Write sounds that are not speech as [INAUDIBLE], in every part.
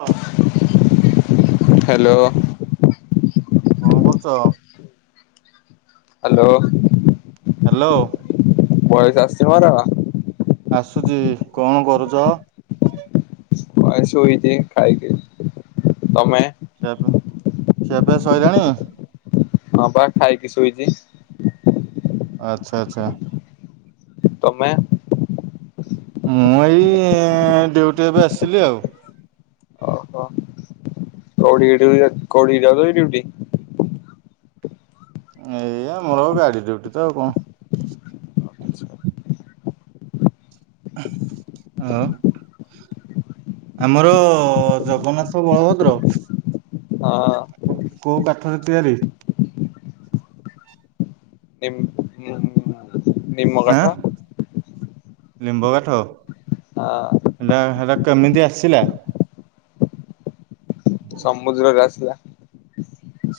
ହ। ହ୍ୟାଲୋ! କଣ କରୁଚ? ହ୍ୟାଲୋ। ହ୍ୟାଲୋ। ବୟସ ଆସଛି ମର! ଆସୁଚି। କଣ କରୁଚ? ହଁ, ଏ ଶୁଇଚି ଖାଇକି। ତମେ? ସେଆପା। ଖିଆପିଆ ସଇଲାଣି? ହଁ, ପା ଖାଇକି ଶୁଇଚି। ଆଚ୍ଛା, ଚ୍ଛା। ତମେ? ମୁଁ, ଏଇ-ଇଁ ଡ୍ୟୁଟି ଏବେ ଆସିଲି ଆଉ। କଉଠି ଡ୍ୟୁ ଯାଉ, କଉଠି କି ଯାଉଚୁକି ଡ୍ୟୁଟି? ଏଇ ଆମର ଗାଡି ଡ୍ୟୁଟି ତ ଆଉ କଁ? ଆଉ। ଆମର-ଅ ଜଗନ୍ନାଥ ବଳଭଦ୍ର ହଁ-ଅଁ କୋ-କୋଉ କାଠରେ ତିଆରି? ନିମ୍। ଆଁ! ଲିମ୍ବ କାଠ, ହଁ ହେଟା ହେରା କେମିତି ଆସିଲା? ସମୁଦ୍ରରେ ଆସିଲା।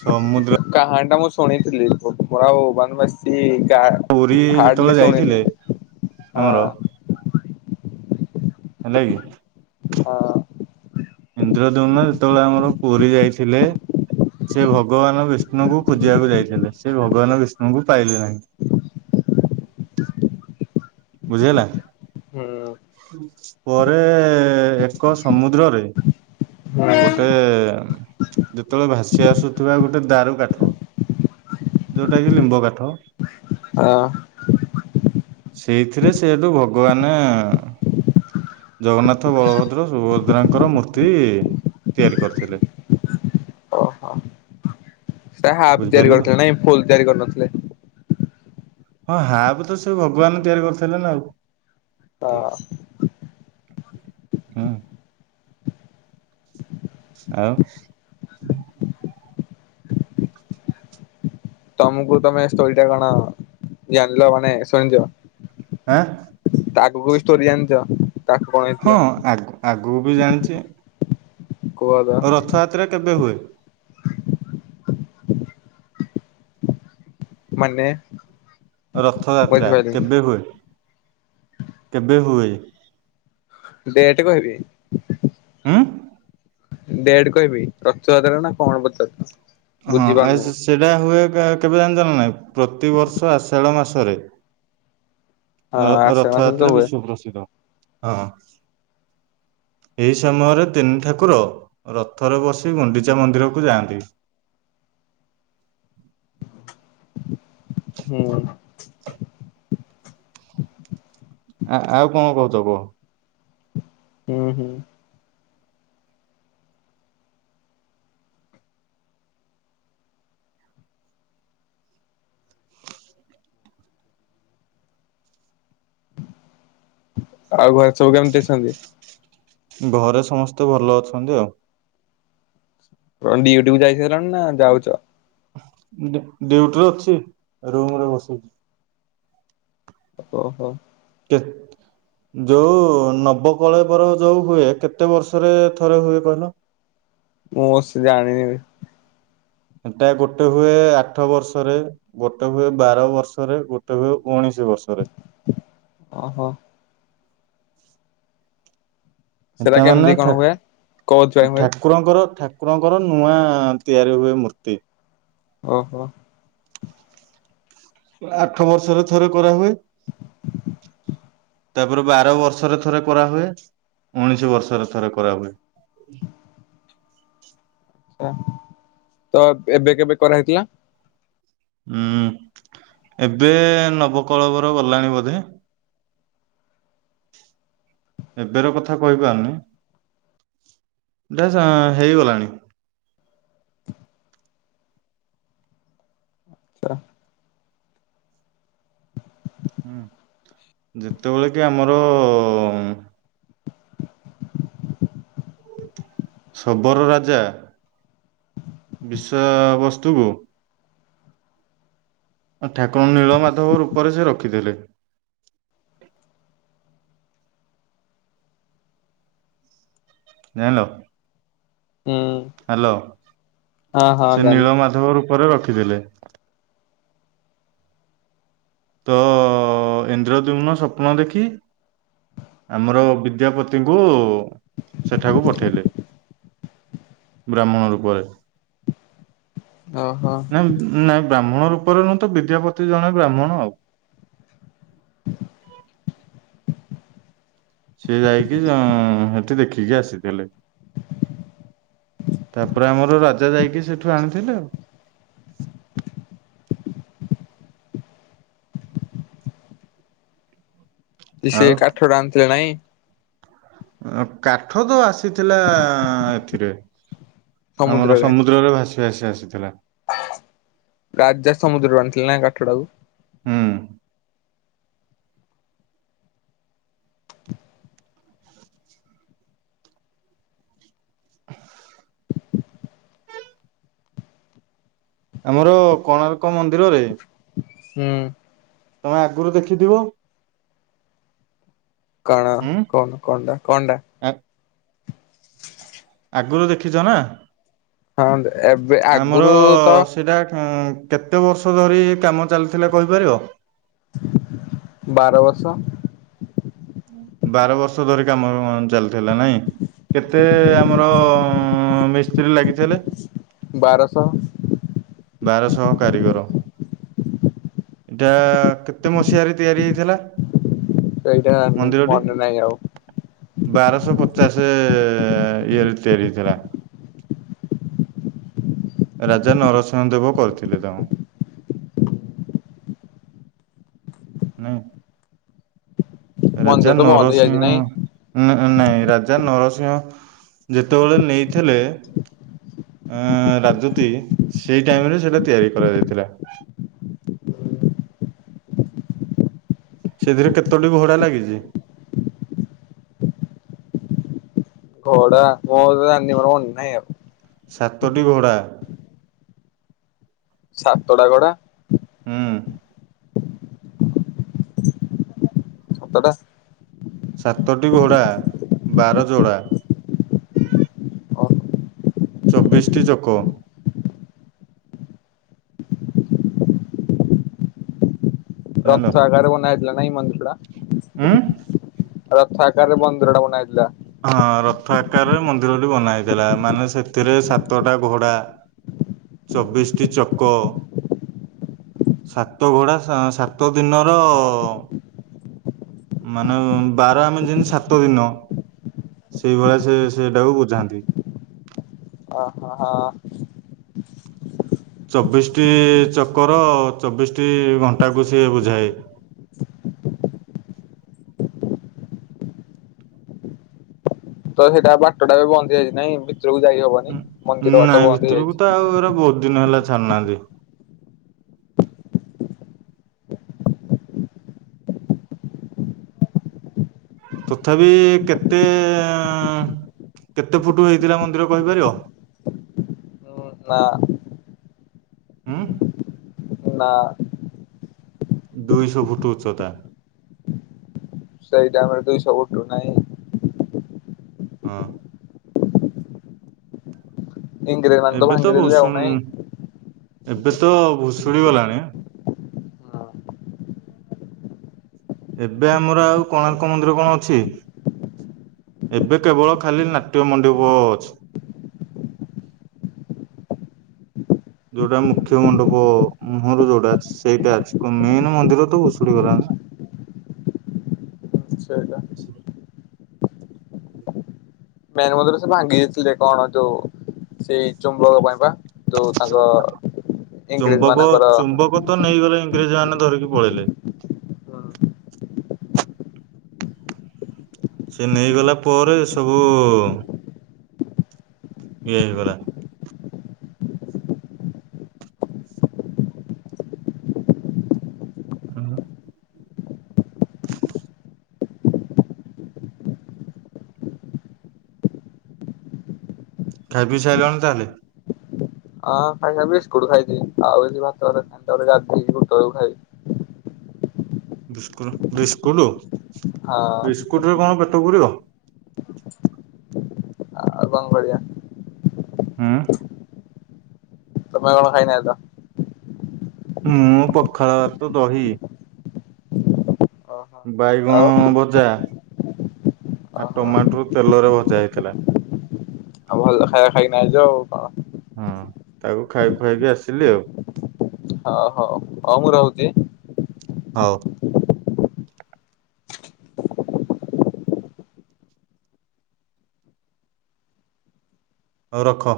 ସମୁଦ୍ କାହାଣୀ ଟା ମୁଁ ଶୁଣିଥିଲି, ମୋର ଆଉ ମାନେ ବେଶ୍ ଚି-ଇ ଗା ପୁରୀ ଯେତେବେଳେ ହାର୍ଡଲି ଶୁଣିନି। ଯାଇଥିଲେ ହଁ। ଆମର ହେଲା କି! ହଁ। ଇନ୍ଦ୍ରଦ୍ୟୁମ୍ନ ଯେତେବେଳେ ଆମର ପୁରୀ ଯାଇଥିଲେ। ସେ ଭଗବାନ ବିଷ୍ଣୁଙ୍କୁ ଖୁଜିଆକୁ ଯାଇଥିଲେ। ସେ ଭଗବାନ ବିଷ୍ଣୁଙ୍କୁ ପାଇଲେ ନାହିଁ। ବୁଝିହେଲା। ହୁଁ। ପରେ ଏକ ସମୁଦ୍ରରେ ହୁଁ ଗୋଟେ ଯେତେବେଳେ ଭାସି ଆସୁଥିବା ଗୋଟେ ଦାରୁ କାଠ। ଯୋଉଟା କି ଲିମ୍ବ କାଠ। ହଁ। ସେଇଥିରେ ସେଇଠୁ ଭଗବାନେ ଜଗନ୍ନାଥ ବଳଭଦ୍ର ସୁଭଦ୍ରାଙ୍କର ମୂର୍ତ୍ତି ତିଆରି କରିଥିଲେ। ଓହୋ ସେ ହାଫ୍ ବୁଝିପାରିଲ ତିଆରି ତ କରିଥିଲେ ନାଇଁ ଫୁଲ୍ ତିଆରି କରିନଥିଲେ। ହଁ ହାପ୍ ତ ସେ ଭଗବାନ ତିଆରି କରିଥେଲେ ନା ଆଉ ହଁ ହୁଁ ଆଉ ଆମକୁ ତମେ ଷ୍ଟୋରି ଟା କଣ ଜାଣିଲ ମାନେ ଶୁଣିଥିବ। ଆଁ। ତା ଆଗକୁ ବି ଷ୍ଟୋରୀ ଜାଣିଚ? ହଁ ଆଗ ଆଗକୁ ବି ଜାଣିଚି। କୁହ ଏବେ? ରଥଯାତ୍ରା କେବେ ହୁଏ? ମାନେ? ରଥଯାତ୍ରା ବୁଝିପାରିଲିନି କେବେ ହୁଏ କେବେ ହୁଏ? ଡେଟ୍ କହିବି? ହୁଁ। ଡେଟ୍ କହିବି ରଥଯାତ୍ରା ନା କଣ ପଚାରୁଚ? ହଁ ଆ ସେଇଟା ହୁଏ କେବେ ଜାଣିଚ ନା ନାହିଁ ପ୍ରତିବର୍ଷ ଆଷାଢ ମାସରେ। ହଁ ଆଷାଢ଼ ମାସରେ ତ ରଥଯାତ୍ରା ହୁଏ ବିଶ୍ଵ ପ୍ରସିଦ୍ଧ ହଁ। ଏହି ସମୟରେ ତିନି ଠାକୁର ରଥରେ ବସି ଗୁଣ୍ଡିଚା ମନ୍ଦିରକୁୁ ଯାଆନ୍ତି। ହୁଁ ଆ ଆଉ କଣ କହୁଚ କୁହ? ହୁଁ-ହୁଁ। ଆଉ ଘରେ ସବୁ କେମିତି ଅଛନ୍ତି? ଘରେ ସମସ୍ତେ ଭଲ ଅଛନ୍ତି ଆଉ। କଣ ଡ୍ୟୁଟିକୁ ଯାଇ ସାରିଲଣି ନା ଯାଉଚ? ଡ୍ୟୁଟୀରେ ଅଛି ରୁମରେ ବସ ଓହୋ। [UNINTELLIGIBLE] ଯୋଉ ନବକଳେବର ଯୋଉ ହୁଏ କେତେ ବର୍ଷରେ ଥରେ ହୁଏ କହିଲ? ମୁଁ ସେ ଜାଣିନି ବିି। ସେଟା ଗୋଟେ ହୁଏ ଆଠ ବର୍ଷରେ ଗୋଟେ ହୁଏ ବାର ବର୍ଷରେ, ଗୋଟେ ହୁଏ ଉଣେଇଶି ବର୍ଷରେ। ଓହୋ। ସେଟା ମାନେ କେମିତି କଣ ଠାକ୍ ହୁଏ କୋଉଥିପାଇଁ ହୁଏ ଠାକୁରଙ୍କର ଠାକୁରଙ୍କର ନୂଆ ତିଆରି ହୁଏ ମୂର୍ତ୍ତି। ଓହୋ। ଆଠ ବର୍ଷରେ ଥରେ କରାହୁଏ। ତାପରେ ବାର ବର୍ଷରେ ଥରେ କରାହୁଏ ଉଣେଇଶ ବର୍ଷରେ ଥରେ କରାହୁଏ। ଓ ତ ଏବେ କେବେ କରାହେଇଥିଲା? ହୁଁ, ଏବେ ନବକଳେବର ଗଲାଣି ବୋଧେ। ଏବେର କଥା କହିପାରୁନି। ହେଇଗଲାଣି। [UNINTELLIGIBLE] ହୁଁ, ଯେତେବେଳେ କି ଆମର ଶବର ରାଜା ବିଶ୍ଵାବସ୍ତୁକୁ ଠାକୁରଙ୍କୁ ନୀଳମାଧବ ରୂପରେ ସେ ରଖିଥିଲେ। ଜାଣିଲ। ହୁଁ। ହ୍ୟାଲୋ, ହଁ ହଁ ସେ ଜାଣିଲି। ନୀଳ ମାଧବ ରୂପରେ ରଖିଥିଲେ। ତ ଇନ୍ଦ୍ରଦ୍ୟୁମ୍ନ ସ୍ୱପ୍ନ ଦେଖି ଆମର ବିଦ୍ୟାପତିଙ୍କୁ ସେଠାକୁ ପଠେଇଲେ। ବ୍ରାହ୍ମଣ ରୂପରେ। ଓହୋ। ନାଇଁ ନାଇଁ ବ୍ରାହ୍ମଣ ରୂପରେ ନୁହଁ ତ ବିଦ୍ୟାପତି ଜଣେ ବ୍ରାହ୍ମଣ ଆଉ। [INAUDIBLE] ସିଏ ଯାଇକି ସେଠି ଦେଖିକି ଆସିଥିଲେ। ତାପରେ ଆମର ରାଜା ଯାଇଁକି ସେଠୁ ଆଣିଥିଲେ ଆଉ। ସେ ଆଉ କାଠ ଟା ଆଣିଥିଲେ ନାଇଁ। କାଠ ତ ଆସିଥିଲା ଏଥିରେ ଆମର ସମୁଦ୍ରରେ ଭାସିକି। ଭାସି ଆସିଥିଲା। ରାଜା ସମୁଦ୍ରରୁ ଆଣିଥିଲେ ନା କାଠଟାକୁ। ହୁଁ। ଆମର କୋଣାର୍କ ମନ୍ଦିରରେ ହୁଁ। ତମେ ଆଗରୁ ଦେଖିଥିବ। କଣ ଉଁ କହୁନ କଣଟା କଣ ଟା। ଆ ଆଗରୁ ଦେଖିଛ ନା ହଁ ଏବେ ଆମର ଆଗରୁ ତ ସେଟା କେତେ ବର୍ଷ ଧରି ଏ କାମ ଚାଲିଥିଲା କହିପାରିବ? ବାର ବର୍ଷ। ବାର ବର୍ଷ ଧରି କାମ ଚାଲିଥିଲା ନାଇଁ। କେତେ ଆମର ମିସ୍ତ୍ରୀ ଲାଗିଥିଲେ? ବାରଶହ। ବାରଶହ କାରିଗର। ଏଇଟା କେତେ ମସିହାରେ ତିଆରି ହେଇଥିଲା? ସେଇଟା ମନ୍ଦିରଟି? ମନେ ନାହିଁ ଆଉ। ବାରଶହ ପଚାଶ ଇଏରେ ତିଆରି ହେଇଥିଲା। ରାଜା ନରସିଂହ ଦେବ କରିଥିଲେ ତାଙ୍କୁ। ମନ୍ଦିର ରାଜା ତ ବନ୍ଦ ହେଇଯାଇଛି ନରସିିଂହ ନାଇଁ ଉଁ ନାଇଁ ରାଜା ନରସିଂହ ଯେତେବେଳେ ନେଇଥିଲେ ଉଁ ରାଜୁତି ସେଇ ଟାଇମ ରେ ସେଇଟା ତିଆରି କରାଯାଇଥିଲା। ସେଥିରେ କେତୋଟି ଘୋଡ଼ା ଲାଗିଛି? ଘୋଡ଼ା ମୁଁ ଆଉ ତ ଜାଣିନି ମୋର ମନ ନାହିଁ ଆଉ। ସାତଟି ଘୋଡ଼ା। ସାତଟା ଘୋଡା। ହୁଁ। ତଡ଼ା ସାତଟି ଘୋଡା ବାର ଯୋଡା। ଚବିଶ୍ ଟି ଚକ। ଜାଣିଲ ରକ୍ତ ଆକାର ବନା ହେଇଥିଲା ନାଇଁ ମନଷୁରା ଉଁ? ରଥ ଆକାରରେ ମନ୍ଦିର ଟା ବନା ହେଇଥିଲା। ହଁ ରଥ ଆକାରରେ ମନ୍ଦିରଟି ବନା ହେଇଥିଲା ମାନେ ସେଥିରେ ସାତଟା ଘୋଡା ଚବିଶ୍ ଟି ଚକ ସାତଘୋଡ଼ା ସା ସାତ ଦିନର ମାନେ ବାର ଆମେ ଯେମିତି ସାତ ଦିନ ସେଇଭଳିଆ ସେ ସେଟାକୁ ବୁଝାନ୍ତି। ଅ ହ ହଁ। ଚବିଶଟି ଚକର ଚବିଶଟି ଘଣ୍ଟାକୁ ସିଏ ବୁଝାଏ। ତ ସେଇଟା ବାଟ ଟା ବି ବନ୍ଦ ହେଇଯାଇଚି ନାଇଁ? ଯୋଉ ଯାଇ ହବ। ଉଁ ଉଁ ନାଇଁ ଭିତରକୁ ତ ଆଉ ଏରା ବହୁତ ଦିନ ହେଲା ଛାଡୁ ନାହାନ୍ତି। ତଥାପି କେତେ ଏଁ କେତେ ଫୁଟ ହେଇଥିଲା ମନ୍ଦିର କହିପାରିବ? ଉଁ ନା। ଉଁ? ନା। ଦୁଇଶ ଫୁଟୁ ଉଚ୍ଚତା। ସେଇ ଟାଇମ ରେ ଦୁଇଶ ପୁଟୁ ନାଇଁ? ହଁ। ଇଂରେଜ ମାନେ ଏବେ ତ ଭାଙ୍ଗିଦେଲେ ଆଉ ଭୂଷୁନ୍ ନାଇଁ। ଏବେ ତ ଭୁଷୁଡି ଗଲାଣି ହୁଁ ଏବେ ଆମର ଆଉ କୋଣାର୍କ ମନ୍ଦିର କଣ ଅଛି। ଏବେ କେବଳ ଖାଲି ନାଟ୍ୟ ମଣ୍ଡିପ ଅଛି। ଯୋଉଟା ମୁଖ୍ୟ ମଣ୍ଡପ ମୁହଁରୁ ଯୋଉଟା ଅଛି ସେଇଟା ଅଛି ମେନ ମନ୍ଦିର ତ ଭୁଷୁଡି ଗଲାଣି। ସେଇଟା। ମେନ୍ ମନ୍ଦିର ସେ ଭାଙ୍ଗି ଦେଇଥିଲେ କଣ ଯୋଉ ସେଇ ଚୁମ୍ବକ ପାଇଁ ବା ଯୋଉ ନା। ତାଙ୍କ ଇଂରେଜ ଚୁମ୍ବକ ମାନଙ୍କର ଚୁମ୍ବକ ତ ନେଇଗଲେ ଇଂରେଜ ମାନେ ଧରିକି ପଳେଇଲେ। ସେ ନେଇଗଲା ପରେ ଏ ସବୁ ଇଏ ହେଇଗଲା। ହୁଁ ହୁଁ। [INAUDIBLE] ଖାଇ ପି ସାରଲଣି ତାହେଲେ? ଅ [UNINTELLIGIBLE] ବିସ୍କୁଟ ଖାଇଚି ଆଉ ଏ ଭାତରେ ଗାଧେଇକି ଗୋଟେ ଏଳକୁ ଖାଇବି। ବିସ୍କୁ ବିସ୍କୁଟୁ ହଁ ବିସ୍କୁଟୁ ରେ କଣ ପେଟ ପୂରିବ? ଆଉ କଣ କରିବା? ହୁଁ। ତମେ କଣ ଖାଇନା ତ। ମୁଁ ପଖାଳ ଭାତ ଦହି ଓହୋ ବାଇଗଣ ଆଉ ଭଜା ଆ ଓହୋ। ଟମାଟୁ ତେଲରେ ଭଜା ହେଇଥିଲା। ଆଉ ଭଲ ଖାଇବା ଖାଇକି ନା ଆଇଚ ଆଉ କଣ। ହଁ ତାକୁ ଖାଇ ଖୁଆକି ଆସିଲି ଆଉ। ଓ ହଉ ହଉ ମୁଁ ରହୁଚି। ହଉ। ହଉ ରଖ।